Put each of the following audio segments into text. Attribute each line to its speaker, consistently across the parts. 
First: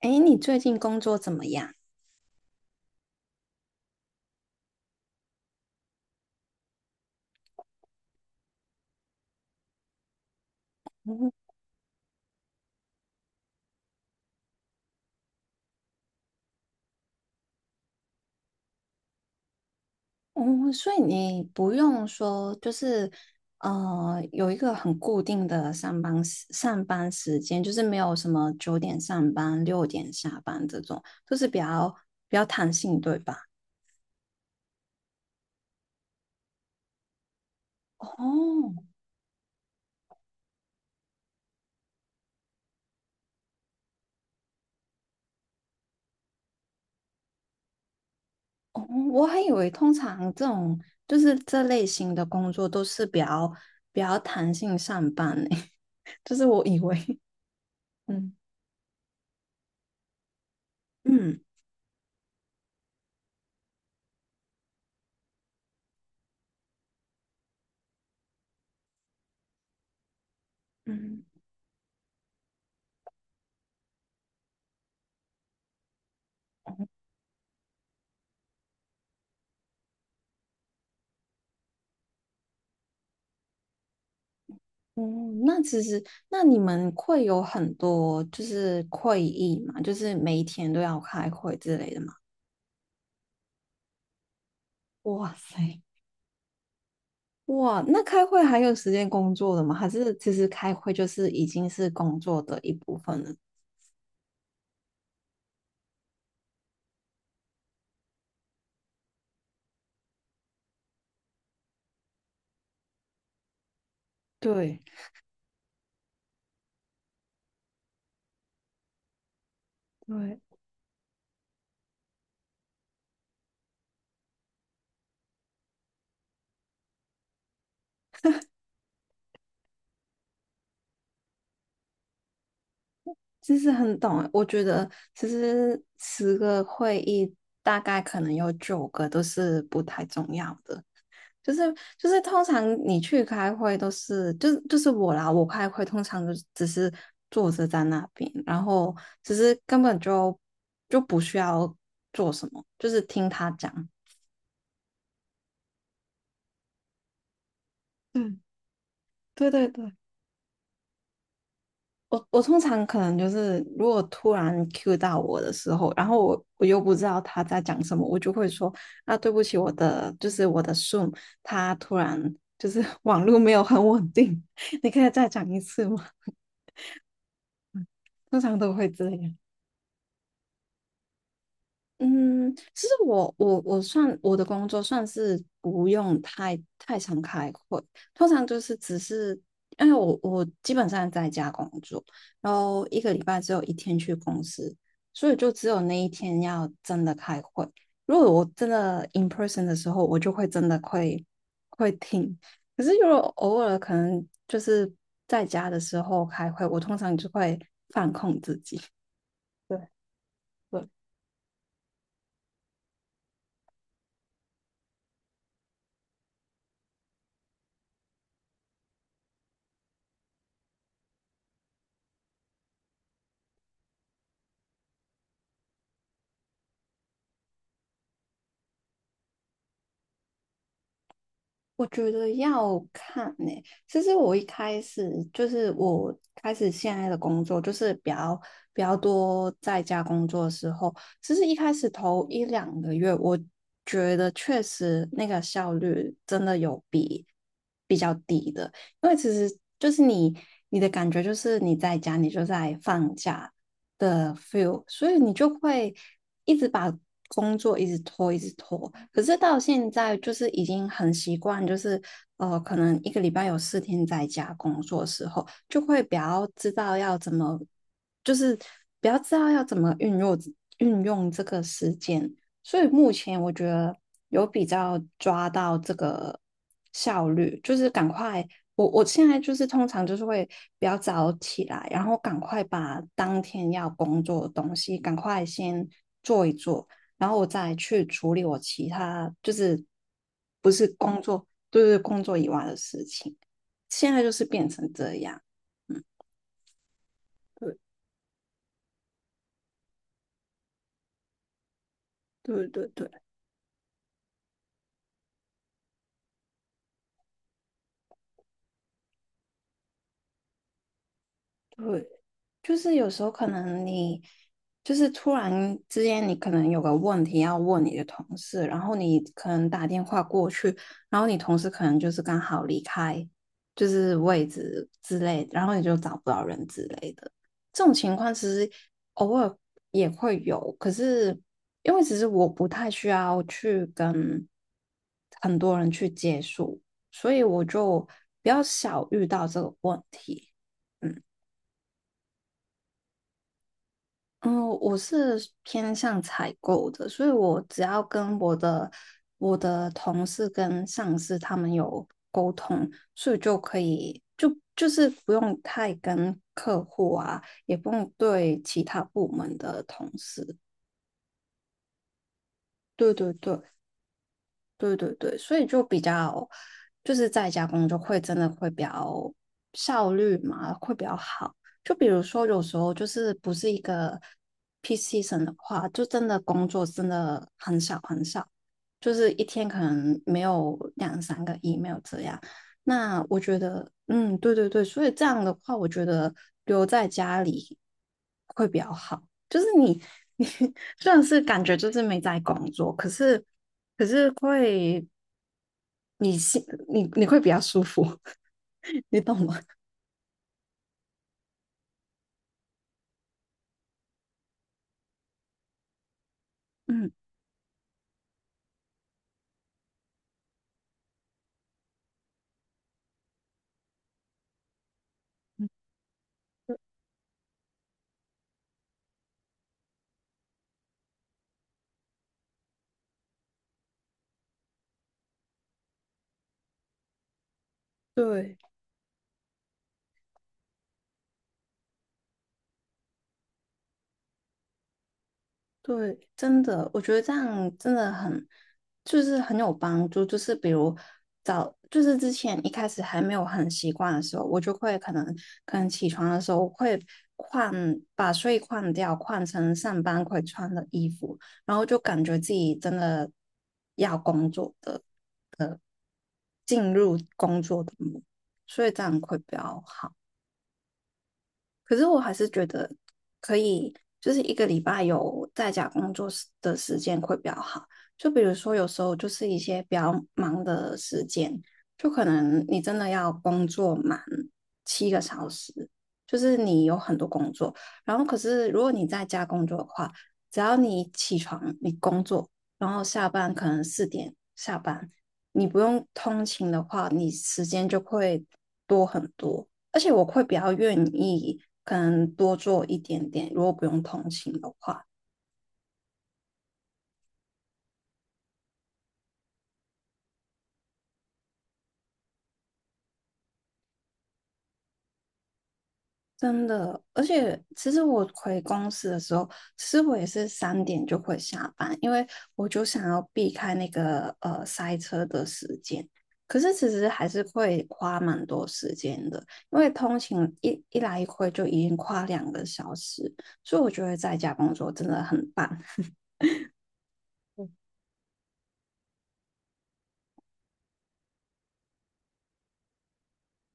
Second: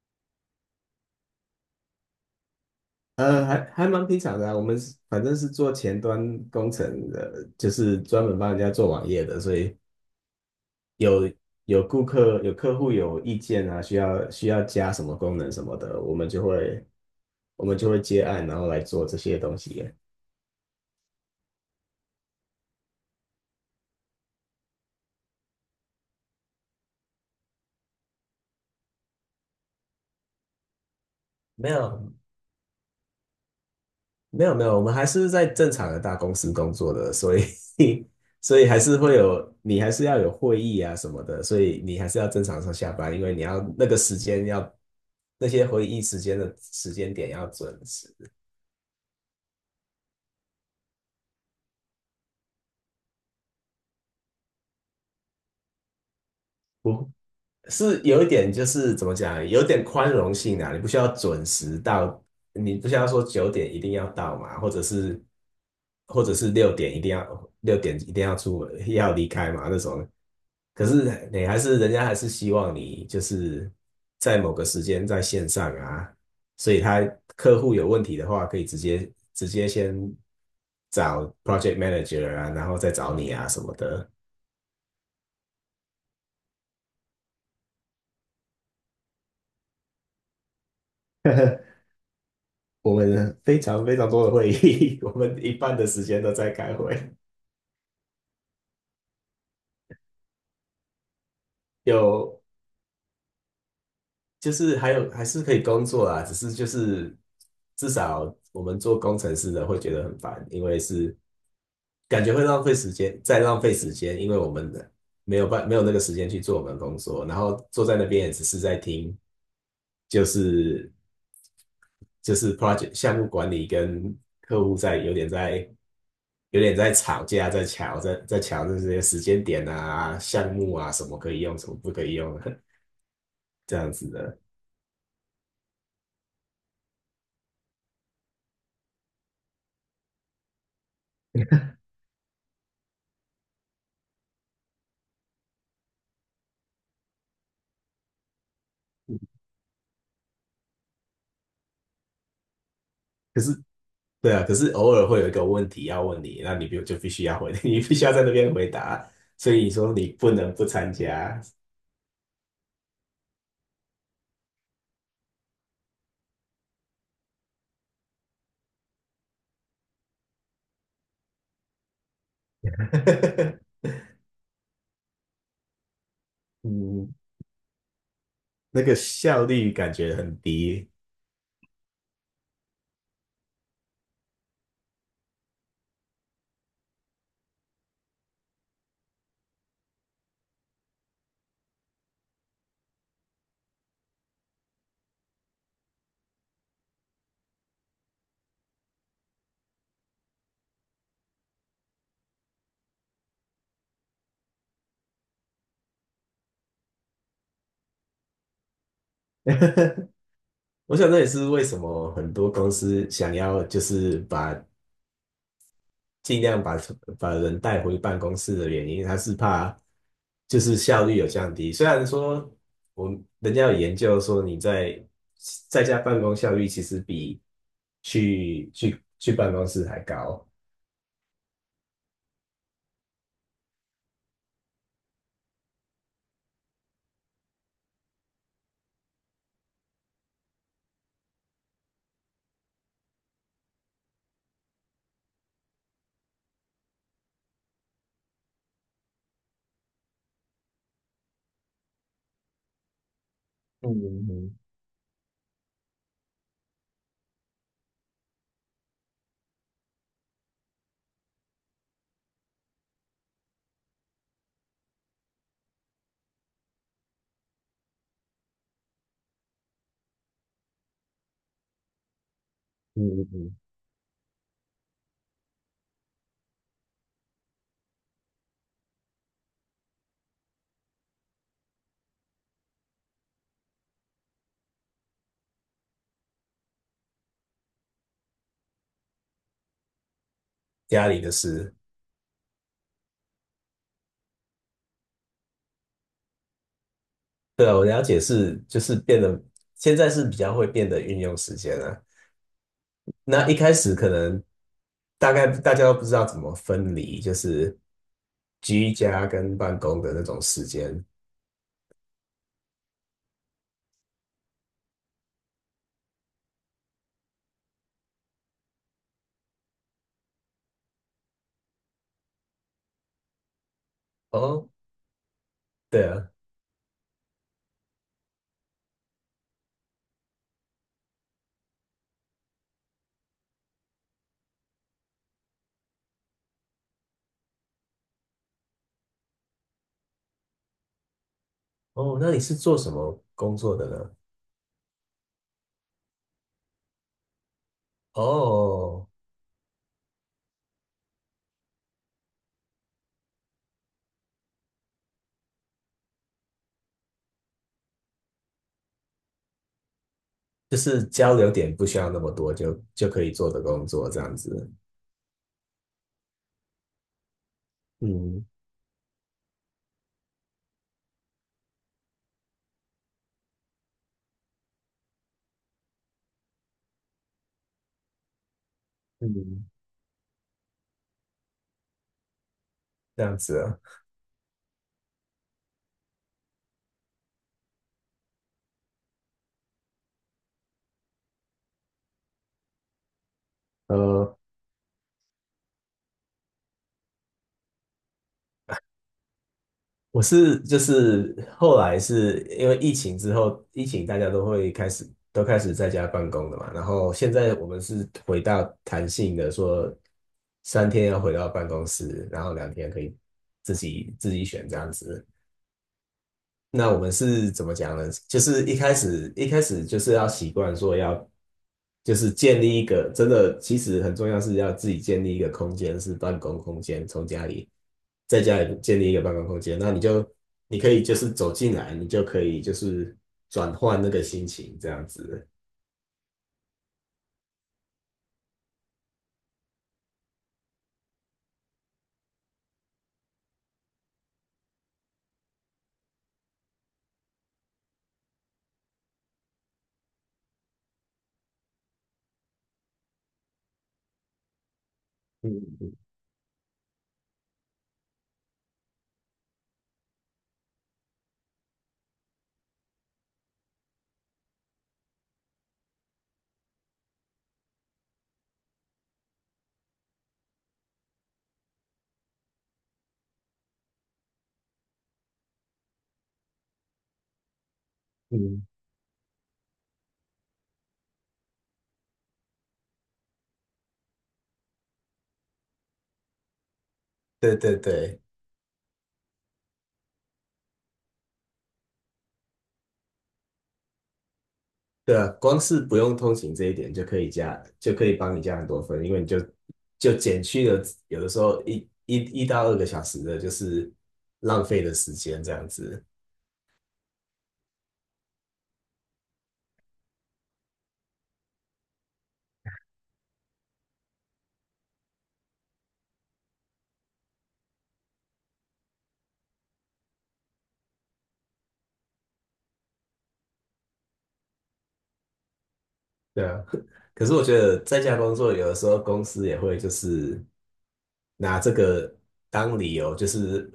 Speaker 1: 哎，你最近工作怎么样？
Speaker 2: 还蛮平常的啊。我们反正是做前端工程的，就是专门帮人家做网页的，所以
Speaker 1: 嗯
Speaker 2: 有客户有意见啊，需要加什么功能什么的，我们就会接案，然后来做这些东西。
Speaker 1: 嗯，所以你不用说，就是有一个很固定的上班时间，就是没有什么9点上班、6点下班这种，就是比
Speaker 2: 没
Speaker 1: 较
Speaker 2: 有，
Speaker 1: 比较弹性，对吧？
Speaker 2: 没有没有，我们还是在正常的大公司工作的，所以
Speaker 1: 哦
Speaker 2: 所以还是会有，你还是要有会议啊什么的，所以你还是要正常上下班，因为你要那个时间要那些会议时间的时间点要准时。
Speaker 1: 哦，我还以为通常这种就是这类型的工作都是比较弹性上班呢，就是我以为，
Speaker 2: 是有一
Speaker 1: 嗯
Speaker 2: 点就是怎么讲，有点宽容性啊，你不需要
Speaker 1: 嗯
Speaker 2: 准时到，你不需要说9点一定要到嘛，或者是六点一定要出门要离开嘛那种。可
Speaker 1: 嗯。
Speaker 2: 是你还是人家还是希望你就是在某个时间在线上啊，所以客户有问题的话，可以直接先找 project manager 啊，然后再找你啊什么的。
Speaker 1: 嗯，那其实，那你们会有很多就是会议嘛，就是每一天都要开会 之类的嘛？
Speaker 2: 我们非常非常多的会议，我
Speaker 1: 哇
Speaker 2: 们一半
Speaker 1: 塞，
Speaker 2: 的时间都在开会。
Speaker 1: 哇，那开会还有时间工作的吗？还是其实开会就是已经是工
Speaker 2: 有
Speaker 1: 作的一部分了？
Speaker 2: 还是可以工作啦，只是就是至少我们做工程师的会觉得很烦，因为是感觉会浪费时间，再浪费时间，因为我们
Speaker 1: 对
Speaker 2: 的没有办没有那个时间去做我们的工作，然后坐在那边也只是在听，就
Speaker 1: 对，
Speaker 2: 是就是 project 项目管理跟客户在有点在有点在吵架，在抢这些时间点啊、项目啊，什么可以用，什么不可以用，
Speaker 1: 其 实
Speaker 2: 这样
Speaker 1: 很
Speaker 2: 子
Speaker 1: 懂欸
Speaker 2: 的。
Speaker 1: 我觉得其实10个会议大概可能有9个都是不太重要的，就是就是通常你去开会都是，就是我啦，我开会通常就只是坐着在那边，然后只是根本就不需要做什么，就是听
Speaker 2: 可是
Speaker 1: 他讲。
Speaker 2: 对啊，可是偶尔会有一个问题要问你，那你必须要回，你必须要在那
Speaker 1: 嗯，
Speaker 2: 边回答，
Speaker 1: 对
Speaker 2: 所以
Speaker 1: 对
Speaker 2: 你
Speaker 1: 对，
Speaker 2: 说你不能不参加。
Speaker 1: 我我通常可能就是，如果突然 Q 到我的时候，然后我又不知道他在讲什么，我就会说啊，对不起，我的就是我的 Zoom，他突然就是 网络没有很 稳定，你可以再讲一次吗？
Speaker 2: 嗯，
Speaker 1: 通常都
Speaker 2: 那
Speaker 1: 会
Speaker 2: 个
Speaker 1: 这样。
Speaker 2: 效率感觉很低。
Speaker 1: 嗯，其实我算我的工作算是不用太常开会，通常就是只是因为我基本上在家工作，然后一个礼拜只有一天去公司，所以就只有那一天要真的开会。如果我真的 in person 的时候，我就会真的会听。可是如果偶尔可能就是在家的时候开会，我通常就会。对。
Speaker 2: 我想这也是为什么很多公司想要就是尽量把人带回办公室的原因，他是怕就是效率有降低。虽然说人家有研究说你在家办公效率其实比去办公室还高。
Speaker 1: 我觉得要看呢、其实我一开始就是我开始现在的工作，就是比较多在家工作的时候，其实一开始头1两个月，我觉得确实那个效率真的有比较低的，因为其实就是你的感觉就是你在家，你就在放假，
Speaker 2: 嗯嗯
Speaker 1: 的
Speaker 2: 嗯
Speaker 1: feel，所以你就会一直把工作一直拖，一直拖。可是到现在就是已经很习惯，就是可能一个礼拜有4天在家工作的时候，就会比较知道要怎么，就是比较知道要怎么运用这个时间。所以目
Speaker 2: 嗯
Speaker 1: 前我
Speaker 2: 嗯，
Speaker 1: 觉得有比较抓到这个效率，就是赶快我现在就是通常就是会比较早起来，然后赶快把当天要工作的东西赶快先做一做，然后我再去处理我其他就是不是
Speaker 2: 家
Speaker 1: 工
Speaker 2: 里的
Speaker 1: 作，
Speaker 2: 事。
Speaker 1: 就是工作以外的事情。现在就是变成这样，嗯，
Speaker 2: 对啊，我
Speaker 1: 对
Speaker 2: 了解是就是变得现在是比较会变得运用时间了。
Speaker 1: 对对对
Speaker 2: 那一开始可能大概大家都不知道怎么分离，就是居家跟办公的那种时间。
Speaker 1: 对，就是有时候可能你就是突然之间，你可能有个问题要问你的同事，然后你可能打电话过去，然后你同事可能就是刚好离开，就是位
Speaker 2: 哦，
Speaker 1: 置之类的然后你就
Speaker 2: 对
Speaker 1: 找不
Speaker 2: 啊。
Speaker 1: 到人之类的。这种情况其实偶尔也会有，可是因为其实我不太需要去跟很多人去接触，所以我就比较少遇到这个问题。嗯。
Speaker 2: 哦，那你是做什么工作的呢？
Speaker 1: 嗯，我是偏向采购的，所以我只要跟我的
Speaker 2: 哦，
Speaker 1: 我的同事跟上司他们有沟通，所以就可以就是不用太跟客户啊，也不用对其他部门的同事。
Speaker 2: 就是交流点不需要那么多，就
Speaker 1: 对
Speaker 2: 可以
Speaker 1: 对
Speaker 2: 做
Speaker 1: 对，
Speaker 2: 的工作这样子。
Speaker 1: 对对对，所以就比较就是在家工作会真
Speaker 2: 嗯
Speaker 1: 的会比较效率嘛，会比较好。就比如说有时候就是不是一个 p e a season 的话，就真的工作真的很少很少，就是一
Speaker 2: 嗯，
Speaker 1: 天可能没有两三个 email 这样。
Speaker 2: 这
Speaker 1: 那
Speaker 2: 样
Speaker 1: 我觉
Speaker 2: 子啊。
Speaker 1: 得，嗯，对对对，所以这样的话，我觉得留在家里会比较好。就是你 你虽然是感觉就是没在工作，可是可是
Speaker 2: 呃，
Speaker 1: 会你心你会比较舒服，你懂吗？
Speaker 2: 我是就是后来是因为疫情之后，疫情大家都开始在家办公的嘛，然
Speaker 1: 嗯，
Speaker 2: 后现在我们是回到弹性的说，3天要回到办公室，然后2天可以自己选这样子。那我们是怎么讲呢？就是一开始就是要习惯说要，就是建立一个真的，其实很重要是要自己建立一个空间，是办公空间，从家里在
Speaker 1: 对
Speaker 2: 家里建立一个办公空间，那你可以就是走进来，你就可以就是转换那个心情这样子。
Speaker 1: 对，真的，我觉得这样真的很就是很有帮助。就是比如早就是之前一开始还没有很习惯的时候，我就会可能起床的时候会换把睡衣换掉，换成上班会穿的衣服。然后就感觉自己真的要工作的
Speaker 2: 嗯嗯
Speaker 1: 进入工作的模，所以这样会比较好。可是我还是觉得可以，就是一个礼拜有在家工作时的时间会比较好。就比如说，有时候就是一些比较忙的时间，就可能你真的要工作满7个小时，就是你有很多工作。然后，可
Speaker 2: 嗯，
Speaker 1: 是如果你在家工作的话，只要你起床，你工作，然后下班可能4点下班，你不用通勤的话，你
Speaker 2: 对
Speaker 1: 时
Speaker 2: 对
Speaker 1: 间就
Speaker 2: 对。
Speaker 1: 会多很多。而且我会比较愿意，可能多做一点点，如果不用通勤的话，
Speaker 2: 对啊，光是不用通勤这一点就可以加，就可以帮你加很多分，因为你就减去了有的时候1到2个小时的，就是浪费的时间这样子。
Speaker 1: 真的。而且其实我回公司的时候，其实我也是3点就会下班，因为我就想要避开那个塞车的时间。可是其实还是会花蛮多时间的，因为通勤一来一回就已经花2个小时，所以我觉得在家工作真的很棒。
Speaker 2: 对啊，可是我觉得在家工作有的时候公司也会就是拿这个当理由，就是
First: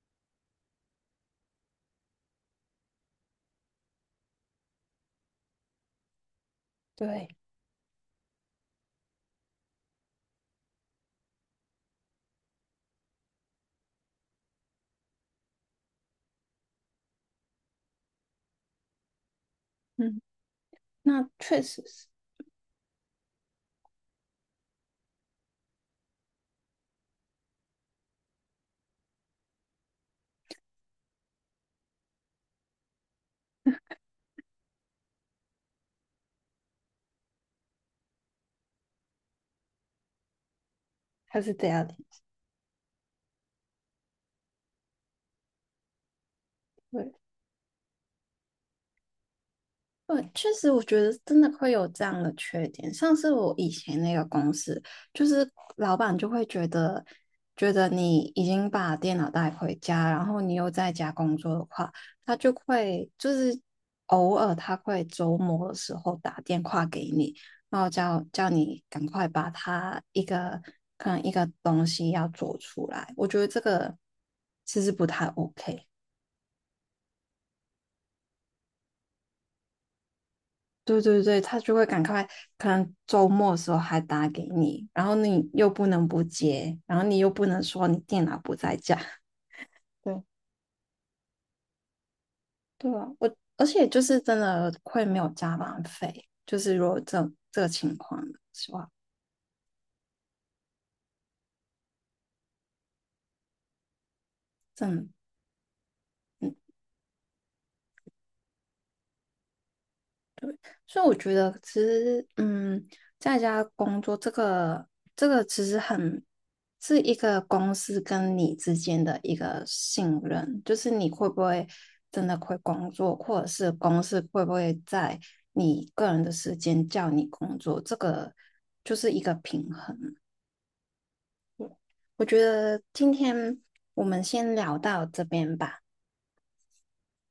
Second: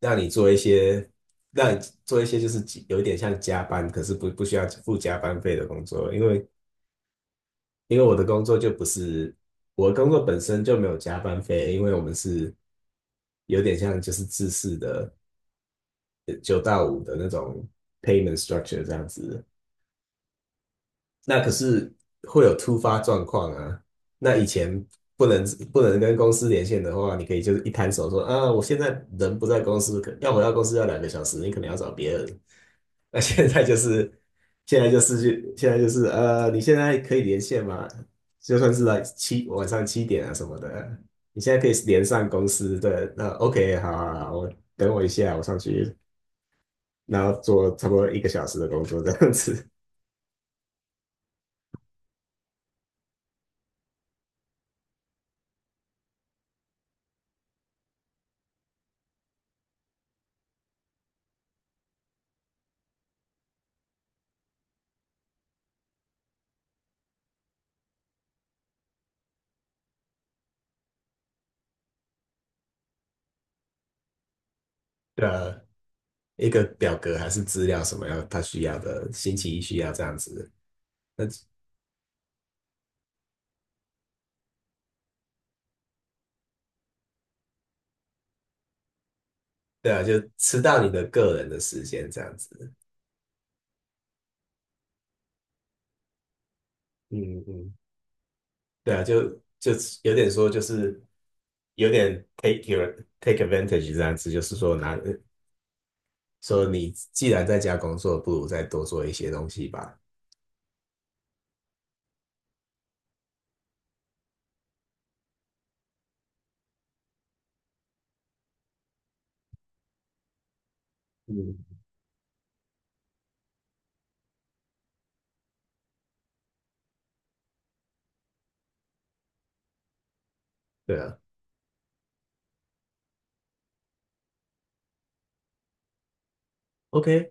Speaker 2: 让你做一些让你做一些就是有一点像加班，可是不需要付加班费的工作，因为
Speaker 1: 对，
Speaker 2: 因为我的工作就不是，我的工作本身就没有加班费，因为我们是有点像就是制式的9到5的那种 payment structure 这样子。
Speaker 1: 嗯，那
Speaker 2: 那可
Speaker 1: 确实
Speaker 2: 是
Speaker 1: 是，
Speaker 2: 会有突发状况啊。那以前不能不能跟公司连线的话，你可以就是一摊手说啊，我现在人不在公司，可要回到公司要2个小时，你可能要找别人。那现在就是现在就是去现在就是呃，你现在可以连线吗？就算是晚上7点啊什么的，
Speaker 1: 还
Speaker 2: 你
Speaker 1: 是
Speaker 2: 现在可
Speaker 1: 这
Speaker 2: 以
Speaker 1: 样的。
Speaker 2: 连上公司的那 OK，好好好我等我一下，我上去，
Speaker 1: 对，
Speaker 2: 然后做差不多1个小时的工作这样子。
Speaker 1: 对，确实，我觉得真的会有这样的缺点。像是我以前那个公司，就是老板就会觉得，觉得你已经把电脑带回家，然后你又在家工作的话，他就会就是偶尔他会周末的时候打电话给你，然后叫你赶快把他一个可能一个东西要做出来。我觉得这个其实不太
Speaker 2: 呃，
Speaker 1: OK。
Speaker 2: 一个表格还是资料什么要他需要的，星期一需要这样子。
Speaker 1: 对对
Speaker 2: 那
Speaker 1: 对，他就会赶快，可能周末的时候还打给你，然后你又不能不接，然后你又不能说你电脑不在家。
Speaker 2: 对啊，就
Speaker 1: 对
Speaker 2: 吃到你的个人的时间这样子。
Speaker 1: 对啊，我而且就是真的会没有加班费，就是如果这
Speaker 2: 嗯
Speaker 1: 这个
Speaker 2: 嗯，
Speaker 1: 情况的话，
Speaker 2: 对啊，就有点说就是。有点 take advantage 这样子，就是说拿
Speaker 1: 真的嗯
Speaker 2: 说你既然在家工作，不如再多做一些东西吧。
Speaker 1: 所以我觉得其实，嗯，在家工作这个其实很是一个公司跟你之间的一个信任，就是你会不
Speaker 2: 嗯，
Speaker 1: 会真的会工作，或者是公司会不会在你个人的时间叫你工作，这个就是一个平衡。
Speaker 2: 对啊
Speaker 1: 我觉得今天我们先聊到这边吧。
Speaker 2: ，OK，